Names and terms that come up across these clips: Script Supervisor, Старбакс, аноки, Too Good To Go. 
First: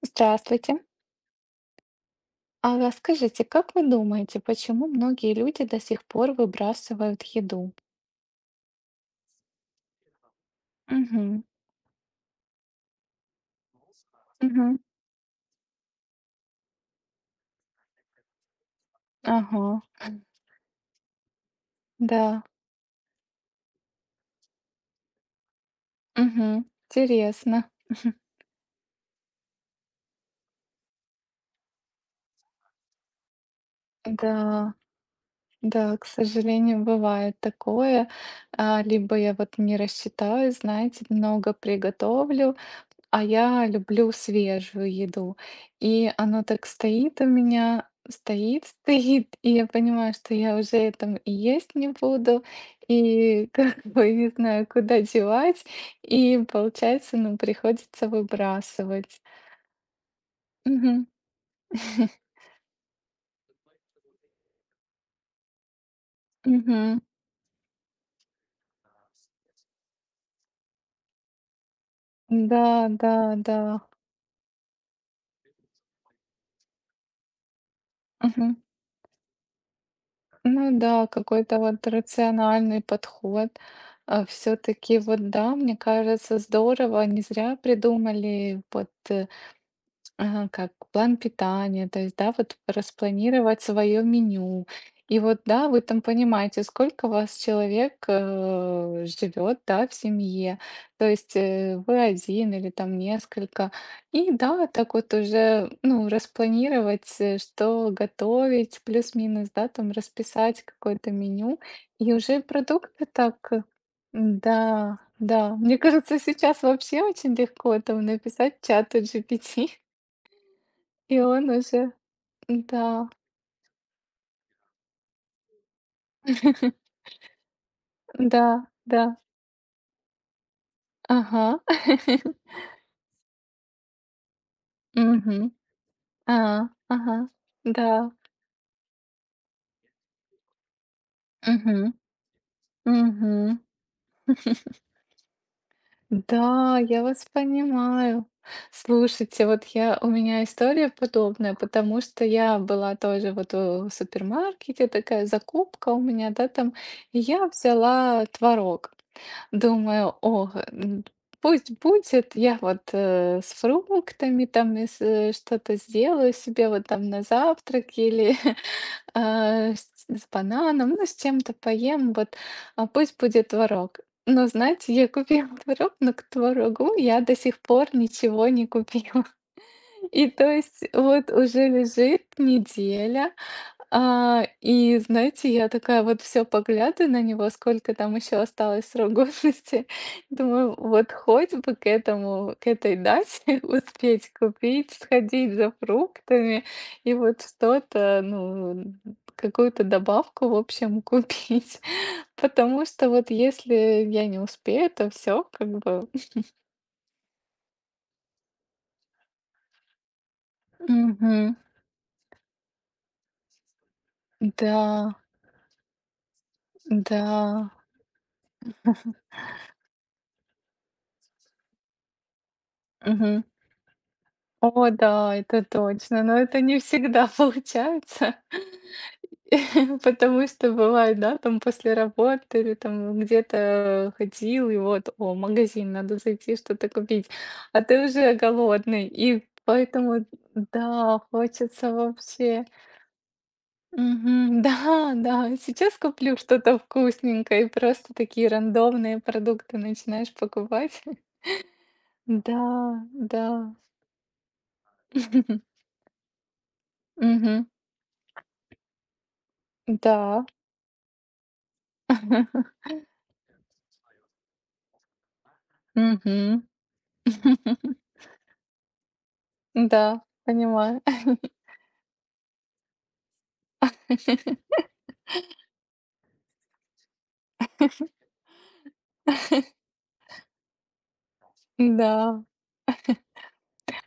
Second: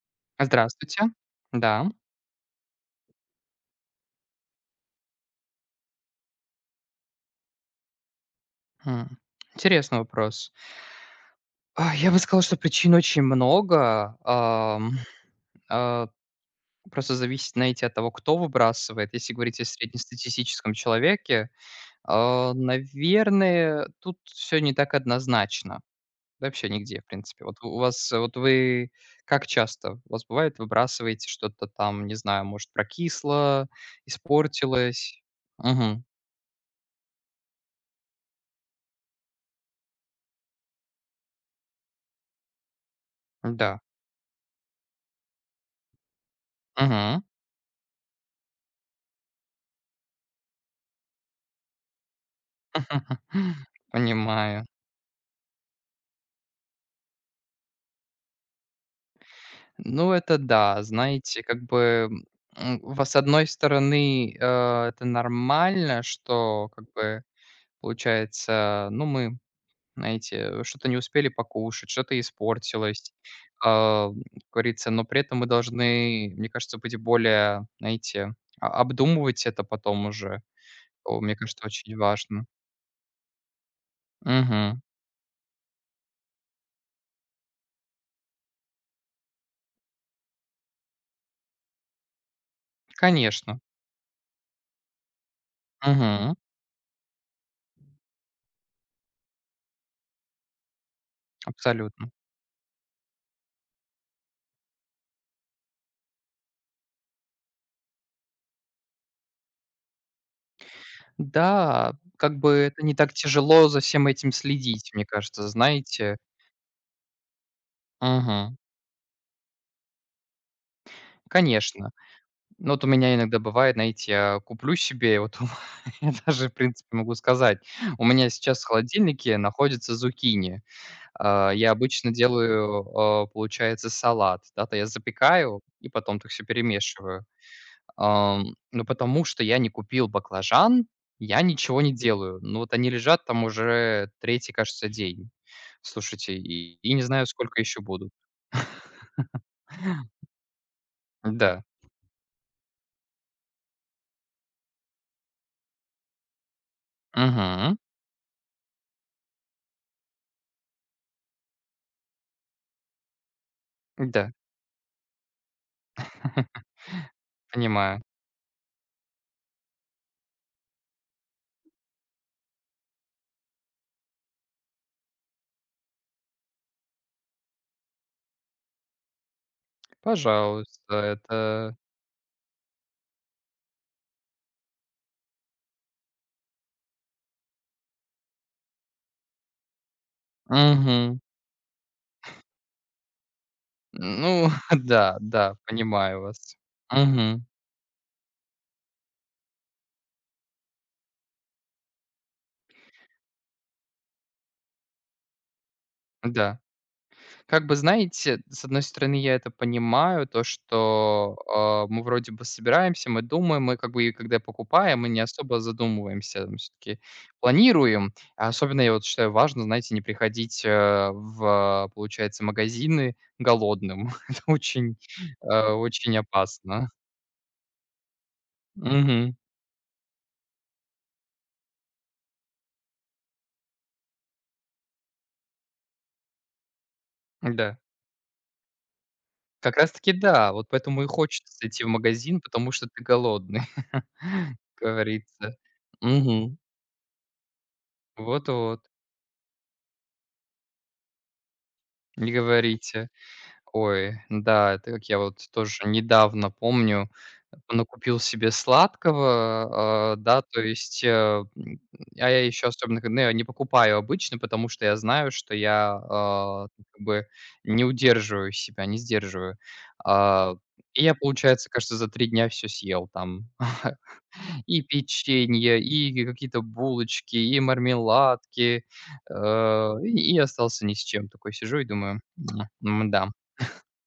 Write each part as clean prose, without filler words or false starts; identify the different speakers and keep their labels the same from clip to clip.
Speaker 1: Здравствуйте.
Speaker 2: Здравствуйте. Да.
Speaker 1: А расскажите, как вы думаете, почему многие люди до сих пор выбрасывают еду?
Speaker 2: М. Интересный вопрос.
Speaker 1: Мгм.
Speaker 2: Я бы сказал, что причин очень много.
Speaker 1: Мгм.
Speaker 2: А, просто зависит, знаете, от того, кто выбрасывает. Если
Speaker 1: Ага.
Speaker 2: говорить о среднестатистическом человеке,
Speaker 1: Да.
Speaker 2: наверное, тут все не так однозначно.
Speaker 1: Мгм.
Speaker 2: Вообще нигде, в принципе. Вот
Speaker 1: Интересно.
Speaker 2: у вас, вот вы как часто у вас бывает, выбрасываете что-то там, не знаю, может, прокисло,
Speaker 1: Да.
Speaker 2: испортилось?
Speaker 1: Да,
Speaker 2: Угу.
Speaker 1: к сожалению, бывает такое. А, либо я вот не рассчитаю, знаете, много приготовлю. А я
Speaker 2: Да.
Speaker 1: люблю свежую еду. И оно так стоит
Speaker 2: Мгм.
Speaker 1: у меня, стоит, стоит, и я понимаю, что я уже этом и есть не буду, и как бы не
Speaker 2: Понимаю.
Speaker 1: знаю, куда девать, и получается, ну, приходится выбрасывать.
Speaker 2: Ну, это да,
Speaker 1: Мгм.
Speaker 2: знаете, как бы, м, во с одной стороны, это нормально, что как
Speaker 1: Мгм.
Speaker 2: бы получается, ну, мы, знаете, что-то не успели покушать, что-то
Speaker 1: Да,
Speaker 2: испортилось,
Speaker 1: да, да.
Speaker 2: как говорится, но при этом мы должны, мне кажется, быть более, знаете,
Speaker 1: Мгм.
Speaker 2: обдумывать это потом уже.
Speaker 1: Ну да,
Speaker 2: О, мне
Speaker 1: какой-то
Speaker 2: кажется,
Speaker 1: вот
Speaker 2: очень важно.
Speaker 1: рациональный подход.
Speaker 2: Мгм.
Speaker 1: Все-таки вот да, мне кажется, здорово, не зря придумали вот ага, как план питания, то есть, да, вот
Speaker 2: Конечно.
Speaker 1: распланировать свое меню. И вот, да, вы там
Speaker 2: Мгм.
Speaker 1: понимаете, сколько вас человек живет, да, в семье, то есть вы
Speaker 2: Абсолютно.
Speaker 1: один или там несколько. И да, так вот уже, ну, распланировать, что готовить, плюс-минус, да, там расписать какое-то меню,
Speaker 2: Да,
Speaker 1: и уже
Speaker 2: как бы это не
Speaker 1: продукты
Speaker 2: так
Speaker 1: так
Speaker 2: тяжело за всем этим следить,
Speaker 1: да,
Speaker 2: мне кажется,
Speaker 1: да. Мне
Speaker 2: знаете.
Speaker 1: кажется, сейчас вообще очень легко там
Speaker 2: Мгм.
Speaker 1: написать чату GPT, и он
Speaker 2: Конечно.
Speaker 1: уже.
Speaker 2: Ну, вот у
Speaker 1: Да,
Speaker 2: меня иногда бывает, знаете, я куплю себе, я даже, в принципе, могу сказать, у меня
Speaker 1: да,
Speaker 2: сейчас в
Speaker 1: да.
Speaker 2: холодильнике находится зукини.
Speaker 1: Ага.
Speaker 2: Я обычно делаю, получается, салат, да, то я
Speaker 1: Мгм.
Speaker 2: запекаю и потом так
Speaker 1: А,
Speaker 2: все
Speaker 1: ага.
Speaker 2: перемешиваю.
Speaker 1: Да.
Speaker 2: Ну, потому что я не купил баклажан, я ничего
Speaker 1: Угу.
Speaker 2: не делаю. Ну, вот они лежат там
Speaker 1: Мгм.
Speaker 2: уже третий, кажется, день. Слушайте,
Speaker 1: Да,
Speaker 2: и не
Speaker 1: я вас
Speaker 2: знаю, сколько еще будут.
Speaker 1: понимаю. Слушайте, вот я, у меня история подобная,
Speaker 2: Да.
Speaker 1: потому что я была тоже вот в супермаркете, такая закупка у меня, да, там, и я
Speaker 2: Мгм.
Speaker 1: взяла творог. Думаю, о, пусть будет, я вот с
Speaker 2: Да.
Speaker 1: фруктами там и с, что-то сделаю себе вот там на завтрак
Speaker 2: Понимаю.
Speaker 1: или а, с бананом, ну, с чем-то поем, вот, а, пусть будет творог. Но, знаете, я купила творог, но к творогу я до сих пор ничего не купила. И то
Speaker 2: Пожалуйста,
Speaker 1: есть вот уже
Speaker 2: это
Speaker 1: лежит неделя, а, и знаете, я такая вот все поглядываю на него, сколько там еще осталось срок годности. Думаю, вот
Speaker 2: Мгм.
Speaker 1: хоть бы к этому, к этой дате успеть
Speaker 2: Ну
Speaker 1: купить,
Speaker 2: да,
Speaker 1: сходить
Speaker 2: да,
Speaker 1: за
Speaker 2: понимаю вас.
Speaker 1: фруктами и вот
Speaker 2: Мгм.
Speaker 1: что-то, ну, какую-то добавку, в общем, купить. Потому что вот если я не успею, то все как бы.
Speaker 2: Да. Как бы, знаете, с одной стороны, я это понимаю, то, что,
Speaker 1: Мгм.
Speaker 2: мы вроде бы собираемся, мы думаем, мы как бы и когда
Speaker 1: Да,
Speaker 2: покупаем, мы не особо задумываемся, мы всё-таки
Speaker 1: да.
Speaker 2: планируем. А особенно, я вот считаю, важно, знаете, не приходить, в, получается, магазины
Speaker 1: Мгм.
Speaker 2: голодным. Это
Speaker 1: О
Speaker 2: очень,
Speaker 1: да, это
Speaker 2: очень
Speaker 1: точно, но это не
Speaker 2: опасно.
Speaker 1: всегда получается,
Speaker 2: Мгм.
Speaker 1: потому что бывает, да, там после работы или там где-то ходил, и вот, о, магазин, надо зайти что-то купить,
Speaker 2: Да.
Speaker 1: а ты уже голодный, и
Speaker 2: Как раз таки
Speaker 1: поэтому,
Speaker 2: да, вот поэтому и
Speaker 1: да,
Speaker 2: хочется идти в
Speaker 1: хочется
Speaker 2: магазин,
Speaker 1: вообще.
Speaker 2: потому что ты голодный, как
Speaker 1: Мгм. Да, да,
Speaker 2: говорится.
Speaker 1: сейчас куплю
Speaker 2: Угу.
Speaker 1: что-то вкусненькое, и просто такие
Speaker 2: Вот-вот.
Speaker 1: рандомные продукты начинаешь покупать.
Speaker 2: Не
Speaker 1: Да,
Speaker 2: говорите.
Speaker 1: да.
Speaker 2: Ой, да, это как я вот тоже недавно помню,
Speaker 1: Мгм.
Speaker 2: накупил себе сладкого, да,
Speaker 1: Да.
Speaker 2: то есть, м, а я еще особенно, ну, я не покупаю обычно, потому что я знаю, что я,
Speaker 1: Мгм.
Speaker 2: как бы не удерживаю себя, не сдерживаю.
Speaker 1: Да,
Speaker 2: А,
Speaker 1: понимаю.
Speaker 2: и я, получается, кажется, за 3 дня все съел там. И печенье, и какие-то булочки, и мармеладки, и остался ни с чем. Такой сижу и думаю:
Speaker 1: Да.
Speaker 2: да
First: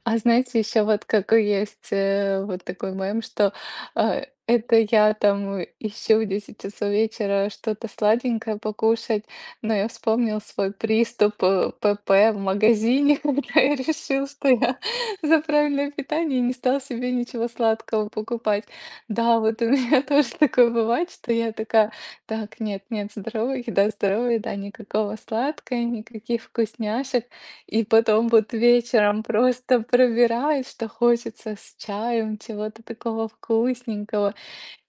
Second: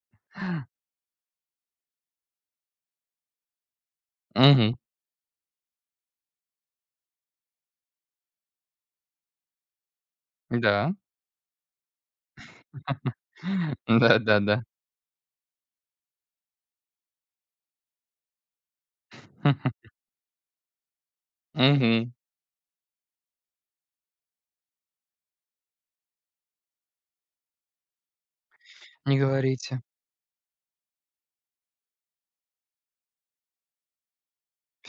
Speaker 1: А знаете, еще вот какой есть вот такой мем, что
Speaker 2: Мгм.
Speaker 1: это я там ищу в 10 часов вечера что-то сладенькое покушать, но я вспомнил свой
Speaker 2: Да.
Speaker 1: приступ ПП в магазине, когда я решил, что
Speaker 2: Да-да-да.
Speaker 1: я за правильное питание и не стал себе ничего сладкого покупать. Да, вот у меня тоже такое бывает, что я такая,
Speaker 2: Мгм.
Speaker 1: так, нет, нет, здоровая еда, никакого сладкого, никаких вкусняшек. И потом вот
Speaker 2: Не
Speaker 1: вечером просто
Speaker 2: говорите.
Speaker 1: пробираешь, что хочется с чаем, чего-то такого вкусненького.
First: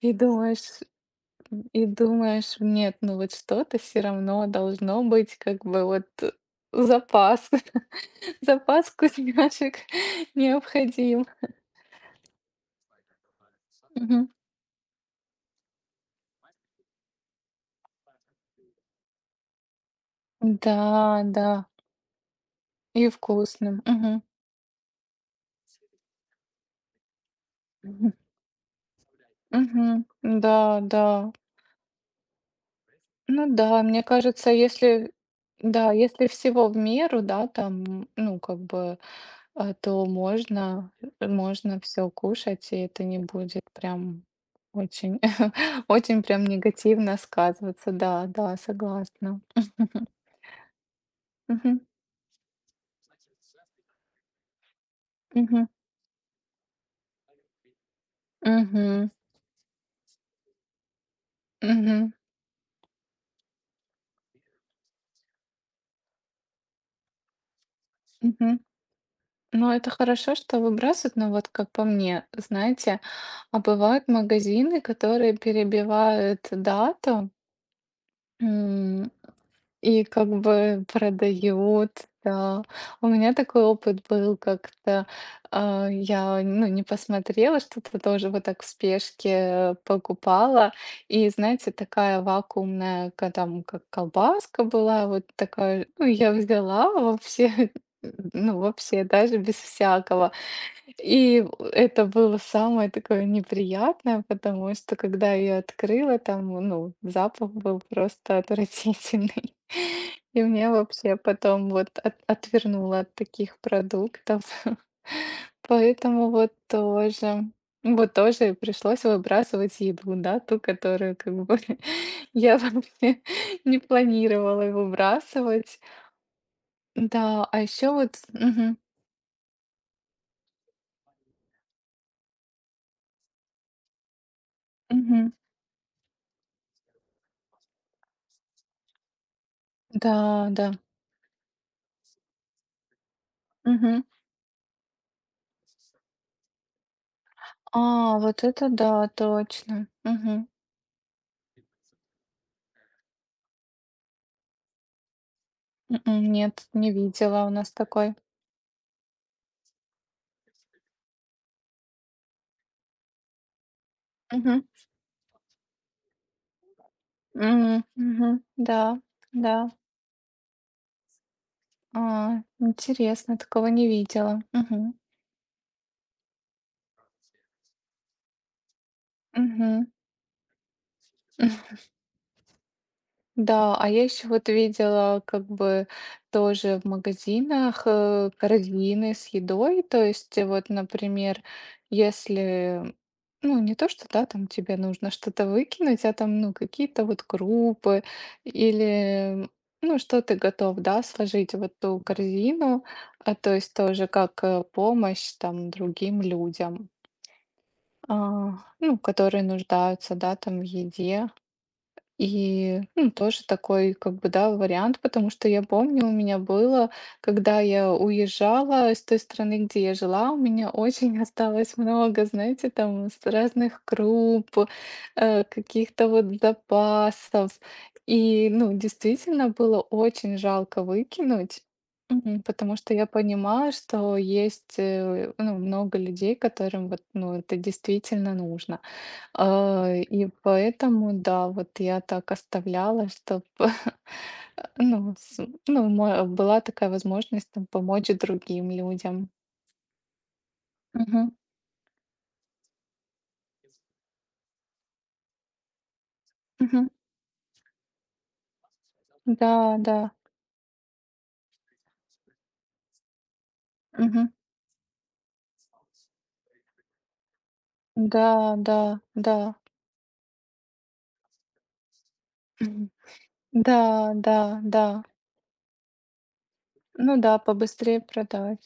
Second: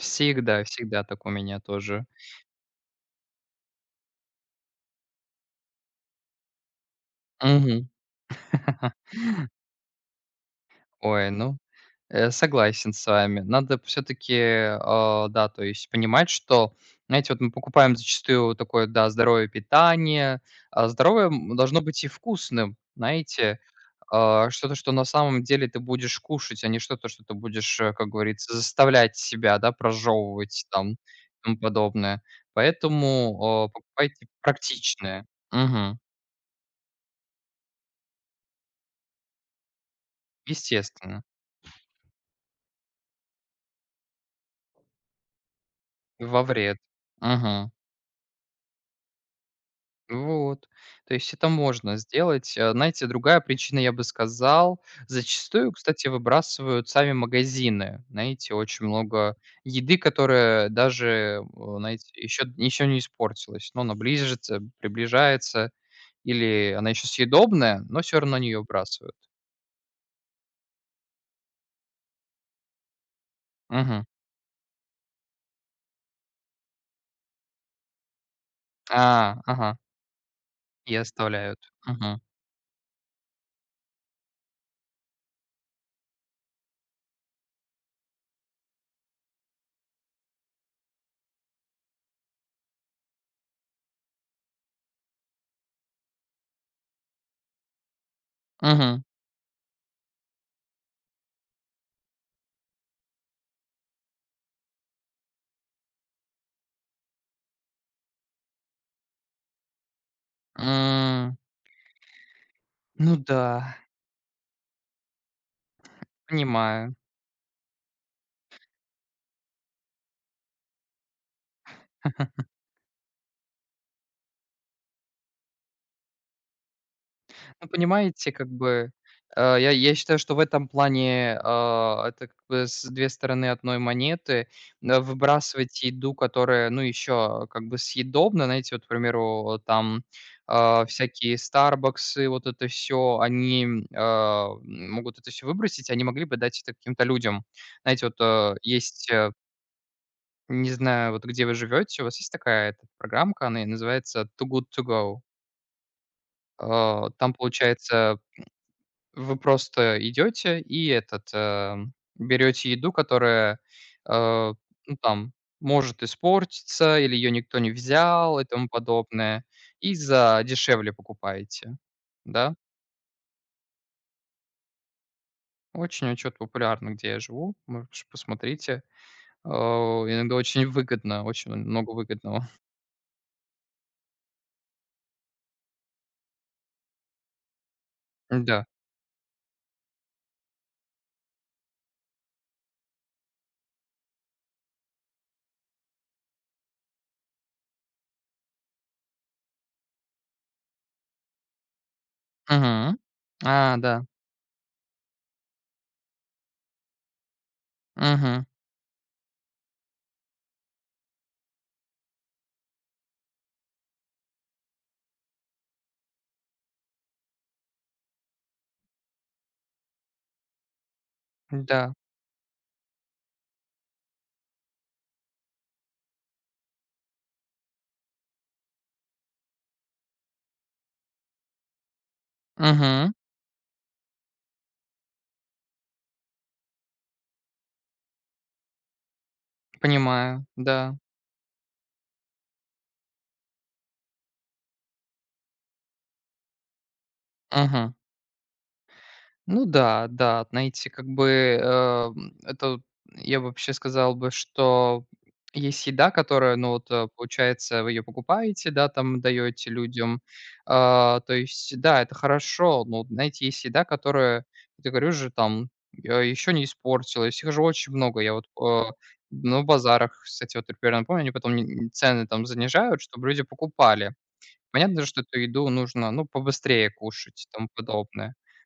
Speaker 1: И думаешь,
Speaker 2: всегда так у меня
Speaker 1: и
Speaker 2: тоже.
Speaker 1: думаешь, нет, ну вот что-то все равно должно быть, как бы вот запас,
Speaker 2: Мгм.
Speaker 1: запас вкусняшек необходим.
Speaker 2: Ой, ну, согласен с вами. Надо все
Speaker 1: Мгм.
Speaker 2: таки да, то есть понимать, что, знаете, вот мы покупаем зачастую такое, да, здоровое питание,
Speaker 1: Да,
Speaker 2: а здоровое,
Speaker 1: да,
Speaker 2: должно быть и вкусным,
Speaker 1: и
Speaker 2: знаете.
Speaker 1: вкусным. Мгм.
Speaker 2: Что-то, что на самом деле ты будешь кушать, а не что-то, что ты будешь, как
Speaker 1: Мгм.
Speaker 2: говорится, заставлять себя, да,
Speaker 1: Мгм. Да,
Speaker 2: прожевывать там и
Speaker 1: да.
Speaker 2: тому подобное. Поэтому,
Speaker 1: Ну да, мне
Speaker 2: покупайте
Speaker 1: кажется, если,
Speaker 2: практичное.
Speaker 1: да,
Speaker 2: Мгм.
Speaker 1: если всего в меру, да, там, ну, как бы, а, то можно,
Speaker 2: Естественно.
Speaker 1: можно все кушать, и это не будет прям очень, очень
Speaker 2: Во
Speaker 1: прям
Speaker 2: вред.
Speaker 1: негативно
Speaker 2: Мгм.
Speaker 1: сказываться. Да, да, согласна.
Speaker 2: Вот. То есть это
Speaker 1: Мгм.
Speaker 2: можно сделать. Знаете, другая причина, я бы сказал,
Speaker 1: Мгм.
Speaker 2: зачастую, кстати, выбрасывают сами магазины. Знаете, очень
Speaker 1: Мгм.
Speaker 2: много еды, которая даже, знаете,
Speaker 1: Мгм.
Speaker 2: еще, еще не испортилась, но она ближется, приближается, или она еще съедобная, но все равно не
Speaker 1: Мгм.
Speaker 2: ее выбрасывают.
Speaker 1: Ну, это хорошо, что выбрасывают, но вот как по мне, знаете, а
Speaker 2: Мгм.
Speaker 1: бывают магазины, которые перебивают дату. М,
Speaker 2: Ага,
Speaker 1: и как бы
Speaker 2: и оставляют.
Speaker 1: продают,
Speaker 2: Мгм.
Speaker 1: да. У меня такой опыт был как-то. А, я, ну, не посмотрела, что-то тоже вот так в спешке покупала. И, знаете, такая вакуумная, там, как колбаска была, вот такая, ну, я взяла вообще, ну,
Speaker 2: Мгм.
Speaker 1: вообще, даже без всякого. И это было самое такое неприятное, потому что когда я открыла, там, ну, запах был просто отвратительный. И мне вообще
Speaker 2: М,
Speaker 1: потом вот отвернуло от
Speaker 2: Ну
Speaker 1: таких
Speaker 2: да,
Speaker 1: продуктов. Поэтому вот
Speaker 2: понимаю.
Speaker 1: тоже, вот тоже пришлось выбрасывать еду, да, ту, которую как бы я вообще не планировала выбрасывать. Да, а
Speaker 2: Ну,
Speaker 1: еще вот,
Speaker 2: понимаете, как
Speaker 1: мгм,
Speaker 2: бы, я считаю, что в этом плане, это как бы с 2 стороны одной монеты.
Speaker 1: мгм,
Speaker 2: Выбрасывать еду, которая, ну, еще как бы съедобна, знаете, вот, к примеру, там,
Speaker 1: да, да.
Speaker 2: всякие "Старбаксы", вот это все, они, могут это все выбросить, они могли бы дать это каким-то людям. Знаете, вот,
Speaker 1: А, вот это да,
Speaker 2: есть,
Speaker 1: точно. Мгм.
Speaker 2: не знаю, вот где вы живете, у вас есть такая эта программка, она называется "Too Good To Go".
Speaker 1: Нет, не
Speaker 2: Там,
Speaker 1: видела у нас такой.
Speaker 2: получается вы просто идете и этот, берете еду, которая, э,
Speaker 1: Мгм.
Speaker 2: ну, там может испортиться или ее никто не
Speaker 1: Мгм.
Speaker 2: взял и тому
Speaker 1: Да,
Speaker 2: подобное,
Speaker 1: да.
Speaker 2: и за дешевле покупаете,
Speaker 1: А,
Speaker 2: да.
Speaker 1: интересно, такого не видела. Мгм.
Speaker 2: Очень очень вот популярно, где я живу, может, ш посмотрите.
Speaker 1: Мгм.
Speaker 2: Иногда очень выгодно, очень много выгодного.
Speaker 1: Да, а я еще вот видела как бы тоже в магазинах
Speaker 2: Да.
Speaker 1: корзины с едой, то есть вот, например, если, ну, не то, что, да, там тебе нужно что-то выкинуть, а там, ну, какие-то вот крупы или, ну, что ты готов, да, сложить в эту корзину,
Speaker 2: Мгм.
Speaker 1: а, то есть
Speaker 2: А, да.
Speaker 1: тоже как помощь там другим людям,
Speaker 2: Мгм.
Speaker 1: а, ну, которые нуждаются, да, там в еде. И, ну, тоже такой, как бы, да, вариант, потому что я помню, у меня было, когда я уезжала из той страны, где я жила, у меня очень осталось
Speaker 2: Да.
Speaker 1: много, знаете, там, с разных круп, каких-то вот запасов. И, ну, действительно было очень жалко выкинуть, потому что я
Speaker 2: Мгм.
Speaker 1: понимала, что есть, ну, много людей, которым вот, ну, это действительно нужно. А, и
Speaker 2: Понимаю. Да.
Speaker 1: поэтому, да, вот я так оставляла, чтобы, ну, с ну, мо была такая возможность там
Speaker 2: Мгм.
Speaker 1: помочь другим людям.
Speaker 2: Ну да, да, вот знаете, как
Speaker 1: Мгм,
Speaker 2: бы, эм, это, я вообще сказал бы, что есть еда, которая, ну
Speaker 1: мгм.
Speaker 2: вот, получается, вы ее покупаете, да, там
Speaker 1: Да,
Speaker 2: даете
Speaker 1: да.
Speaker 2: людям. То есть, да, это хорошо, но, вот, знаете, есть еда,
Speaker 1: Мгм.
Speaker 2: которая, вот я говорю же, там, еще не испортилась. Их же очень много. Я вот,
Speaker 1: Да, да, да.
Speaker 2: ну, в базарах, кстати, вот примерно помню, они потом цены там
Speaker 1: Мгм.
Speaker 2: занижают, чтобы люди
Speaker 1: Да,
Speaker 2: покупали.
Speaker 1: да, да.
Speaker 2: Понятно, что эту еду нужно, ну, побыстрее
Speaker 1: Ну да,
Speaker 2: кушать и тому
Speaker 1: побыстрее
Speaker 2: подобное.
Speaker 1: продать.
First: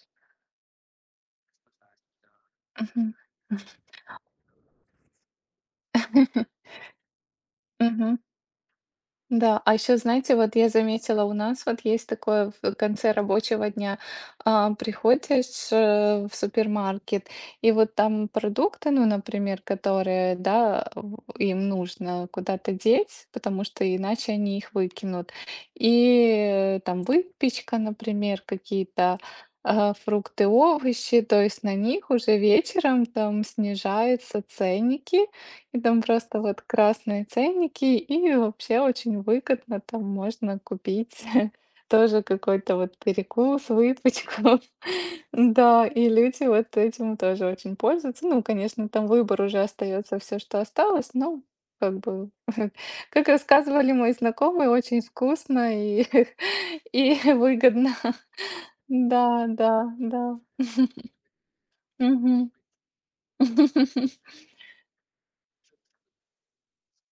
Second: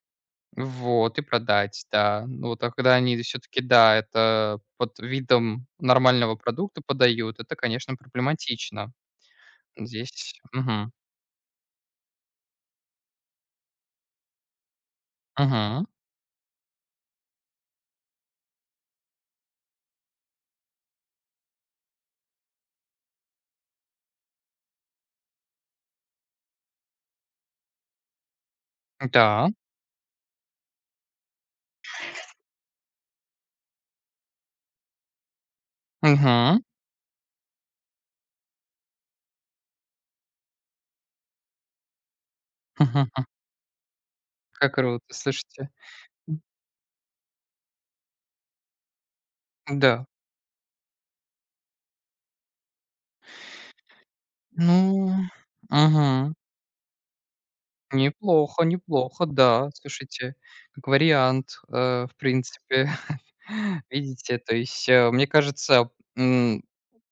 Speaker 2: Вот, и продать, да. Ну вот, а когда
Speaker 1: Мгм.
Speaker 2: они все таки да, это под видом нормального продукта подают, это, конечно,
Speaker 1: Мгм.
Speaker 2: проблематично.
Speaker 1: Да, а еще, знаете,
Speaker 2: Здесь
Speaker 1: вот я
Speaker 2: мгм,
Speaker 1: заметила, у нас вот есть такое в конце рабочего дня, а, приходишь
Speaker 2: мгм,
Speaker 1: в супермаркет, и вот там продукты, ну, например, которые, да, им нужно куда-то деть, потому что иначе они их выкинут. И там выпечка, например, какие-то
Speaker 2: да,
Speaker 1: а, фрукты, овощи, то есть на них уже вечером там снижаются ценники, и там просто
Speaker 2: мгм,
Speaker 1: вот красные ценники, и вообще очень выгодно там можно купить тоже какой-то вот перекус, выпечку.
Speaker 2: как круто, слушайте.
Speaker 1: Да, и люди вот этим тоже очень пользуются. Ну, конечно, там выбор уже
Speaker 2: Да,
Speaker 1: остается все, что осталось, но как бы, как рассказывали мои знакомые, очень
Speaker 2: ну,
Speaker 1: вкусно и,
Speaker 2: мгм,
Speaker 1: и выгодно.
Speaker 2: неплохо, неплохо,
Speaker 1: Да,
Speaker 2: да,
Speaker 1: да,
Speaker 2: слушайте,
Speaker 1: да.
Speaker 2: как вариант, в
Speaker 1: Мгм.
Speaker 2: принципе. Видите, то есть, мне кажется,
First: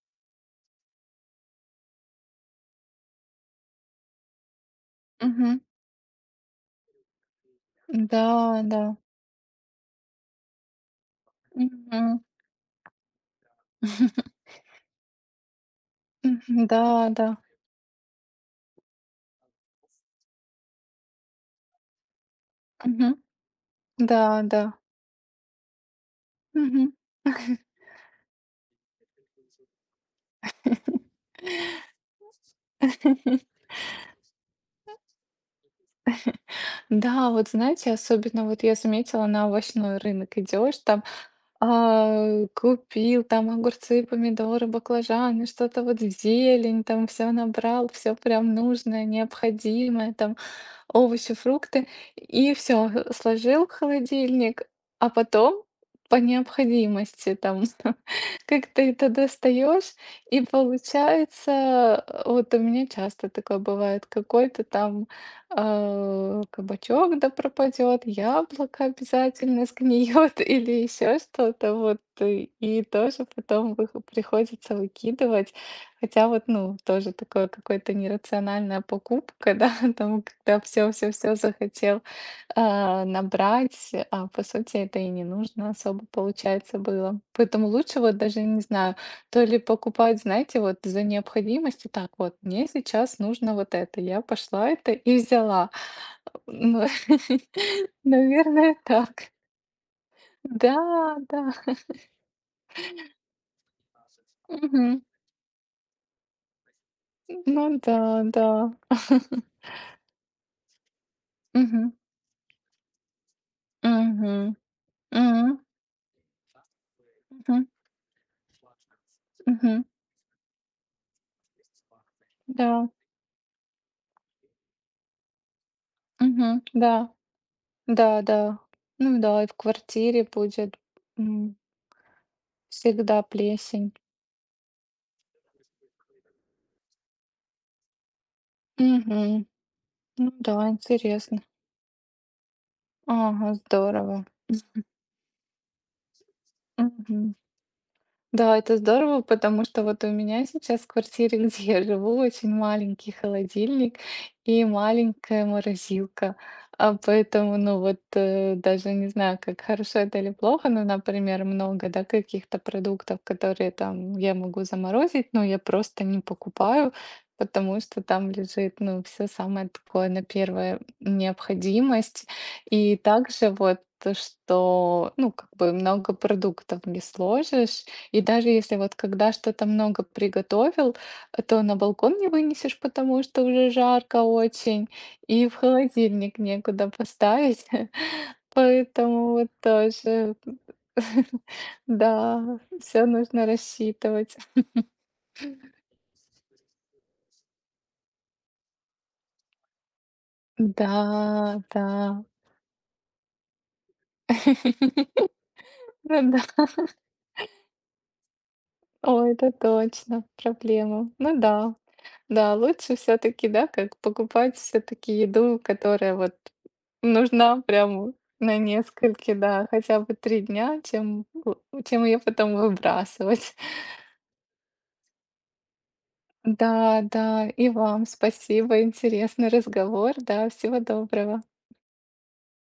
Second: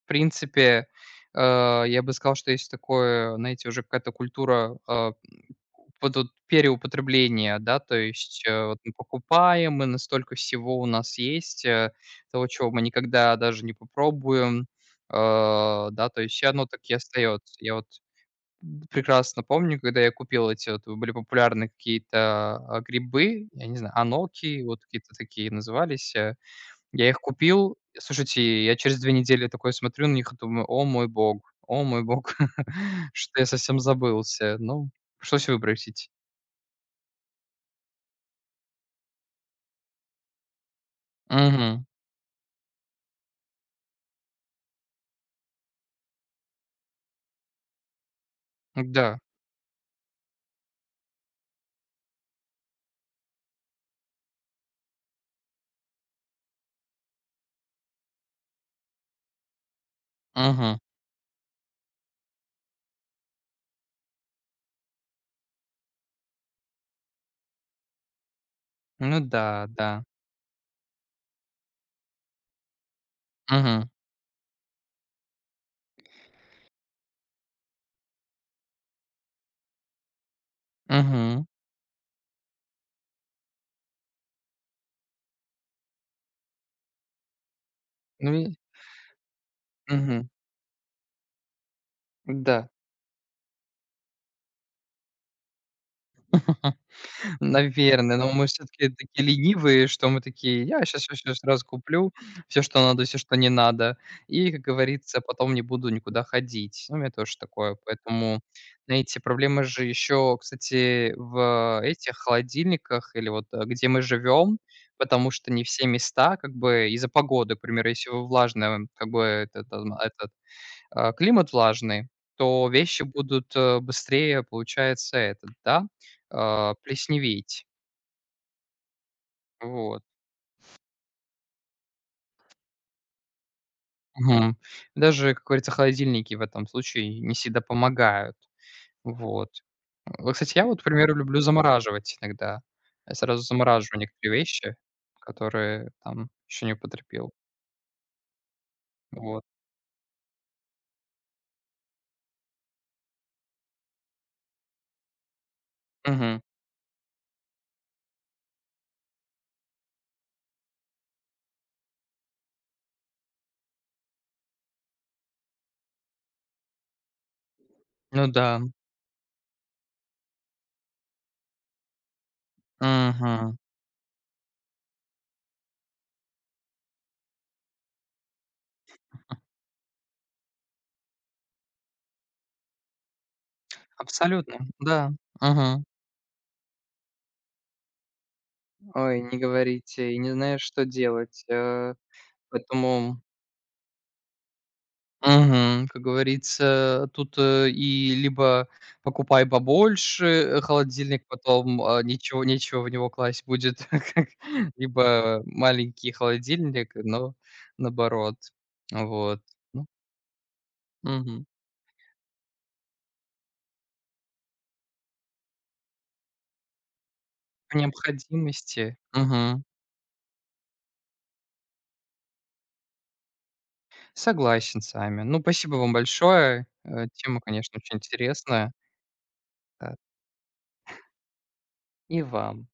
Speaker 2: В принципе, я бы сказал, что есть такое, знаете, уже какая-то культура,
Speaker 1: Мгм.
Speaker 2: вот переупотребления, да, то есть,
Speaker 1: Да,
Speaker 2: вот
Speaker 1: да.
Speaker 2: мы покупаем, мы настолько всего у нас есть,
Speaker 1: Мгм.
Speaker 2: того, чего мы никогда даже не попробуем, да, то есть всё
Speaker 1: Мгм.
Speaker 2: оно так
Speaker 1: Да,
Speaker 2: и
Speaker 1: да.
Speaker 2: остается. Я вот прекрасно помню, когда я купил эти вот, были популярны какие-то,
Speaker 1: Мгм.
Speaker 2: грибы, я не знаю,
Speaker 1: Да,
Speaker 2: аноки,
Speaker 1: да.
Speaker 2: вот какие-то такие назывались.
Speaker 1: Мгм.
Speaker 2: Я их купил. Слушайте, я через 2 недели такой смотрю на них и думаю: о мой бог, что я совсем забылся". Ну, пришлось выбросить.
Speaker 1: Да, вот знаете, особенно вот я заметила, на овощной рынок идешь, там,
Speaker 2: Мгм.
Speaker 1: а, купил там огурцы, помидоры, баклажаны, что-то вот зелень, там все набрал, все прям нужное,
Speaker 2: Да.
Speaker 1: необходимое, там овощи, фрукты, и все сложил в холодильник, а потом по необходимости там как ты это достаешь и
Speaker 2: Мгм.
Speaker 1: получается, вот у меня часто такое бывает, какой-то там, кабачок да пропадет, яблоко
Speaker 2: Ну
Speaker 1: обязательно
Speaker 2: да, да.
Speaker 1: сгниет или еще что-то, вот, и тоже потом
Speaker 2: Мгм.
Speaker 1: вых приходится выкидывать. Хотя вот, ну, тоже такое какое-то нерациональная покупка, да, там, когда все, все, все
Speaker 2: Мгм.
Speaker 1: захотел, а, набрать, а по сути это и не нужно особо, получается, было. Поэтому лучше вот
Speaker 2: Ну
Speaker 1: даже,
Speaker 2: и
Speaker 1: не знаю, то ли покупать,
Speaker 2: мгм.
Speaker 1: знаете, вот за необходимостью, так вот, мне
Speaker 2: Да.
Speaker 1: сейчас нужно вот это, я пошла это и взяла. Ну,
Speaker 2: Наверное, но мы все
Speaker 1: наверное,
Speaker 2: таки
Speaker 1: так.
Speaker 2: такие ленивые, что мы такие:
Speaker 1: Да,
Speaker 2: "Я сейчас щас
Speaker 1: да.
Speaker 2: щас раз куплю все, что надо, все, что не надо, и, как
Speaker 1: Мгм.
Speaker 2: говорится, потом не буду никуда ходить". Ну, у меня тоже такое,
Speaker 1: Ну да,
Speaker 2: поэтому,
Speaker 1: да.
Speaker 2: знаете, проблема же еще, кстати, в
Speaker 1: Мгм.
Speaker 2: этих холодильниках или вот, где мы
Speaker 1: Мгм.
Speaker 2: живем, потому что
Speaker 1: М,
Speaker 2: не все места, как бы, из-за погоды, к
Speaker 1: мгм.
Speaker 2: примеру, если вы влажная, как бы,
Speaker 1: Мгм.
Speaker 2: этот климат влажный, то
Speaker 1: Да.
Speaker 2: вещи будут, быстрее, получается, да,
Speaker 1: Мгм. Да.
Speaker 2: плесневеть.
Speaker 1: Да, да. Ну да, и в
Speaker 2: Вот.
Speaker 1: квартире будет, м, всегда плесень.
Speaker 2: Мгм. Даже, как говорится, холодильники в этом случае не всегда помогают.
Speaker 1: Мгм.
Speaker 2: Вот.
Speaker 1: Ну
Speaker 2: Вот, кстати, я
Speaker 1: да,
Speaker 2: вот, к примеру, люблю
Speaker 1: интересно.
Speaker 2: замораживать иногда. Я сразу
Speaker 1: Ага,
Speaker 2: замораживаю
Speaker 1: здорово.
Speaker 2: некоторые вещи, которые там еще не употребил.
Speaker 1: Мгм. Да, это здорово,
Speaker 2: Вот.
Speaker 1: потому что вот у меня сейчас в квартире, где я живу, очень маленький холодильник и маленькая морозилка.
Speaker 2: Мгм.
Speaker 1: А поэтому, ну вот, даже не знаю, как хорошо это или плохо, но, например, много, да, каких-то продуктов, которые там я могу заморозить, но я просто не покупаю, потому что
Speaker 2: Ну
Speaker 1: там
Speaker 2: да.
Speaker 1: лежит, ну, все самое такое на первое необходимость. И также
Speaker 2: Мгм.
Speaker 1: вот, что, ну, как бы много продуктов не сложишь, и даже если вот когда что-то много приготовил, то на балкон не вынесешь, потому что уже жарко
Speaker 2: Абсолютно,
Speaker 1: очень,
Speaker 2: да.
Speaker 1: и в
Speaker 2: Мгм.
Speaker 1: холодильник некуда поставить.
Speaker 2: Ой,
Speaker 1: Поэтому
Speaker 2: не
Speaker 1: вот
Speaker 2: говорите, и не
Speaker 1: тоже,
Speaker 2: знаешь, что делать.
Speaker 1: да, все
Speaker 2: Поэтому
Speaker 1: нужно рассчитывать.
Speaker 2: Мгм. Как говорится, тут, и либо покупай побольше, холодильник,
Speaker 1: Да,
Speaker 2: потом,
Speaker 1: да.
Speaker 2: ничего нечего в него класть будет, как либо маленький
Speaker 1: Ну да.
Speaker 2: холодильник, но наоборот.
Speaker 1: О,
Speaker 2: Вот.
Speaker 1: это
Speaker 2: Ну,
Speaker 1: точно, проблема. Ну
Speaker 2: мгм.
Speaker 1: да, да, лучше все-таки, да, как покупать все-таки еду, которая вот нужна
Speaker 2: По
Speaker 1: прям на
Speaker 2: необходимости.
Speaker 1: несколько,
Speaker 2: Мгм.
Speaker 1: да, хотя бы 3 дня, чем, чем ее потом выбрасывать.
Speaker 2: Согласен с вами. Ну, спасибо вам большое.
Speaker 1: Да,
Speaker 2: Тема,
Speaker 1: да, и
Speaker 2: конечно, очень
Speaker 1: вам
Speaker 2: интересная.
Speaker 1: спасибо, интересный
Speaker 2: Да.
Speaker 1: разговор, да, всего доброго.
Speaker 2: И вам.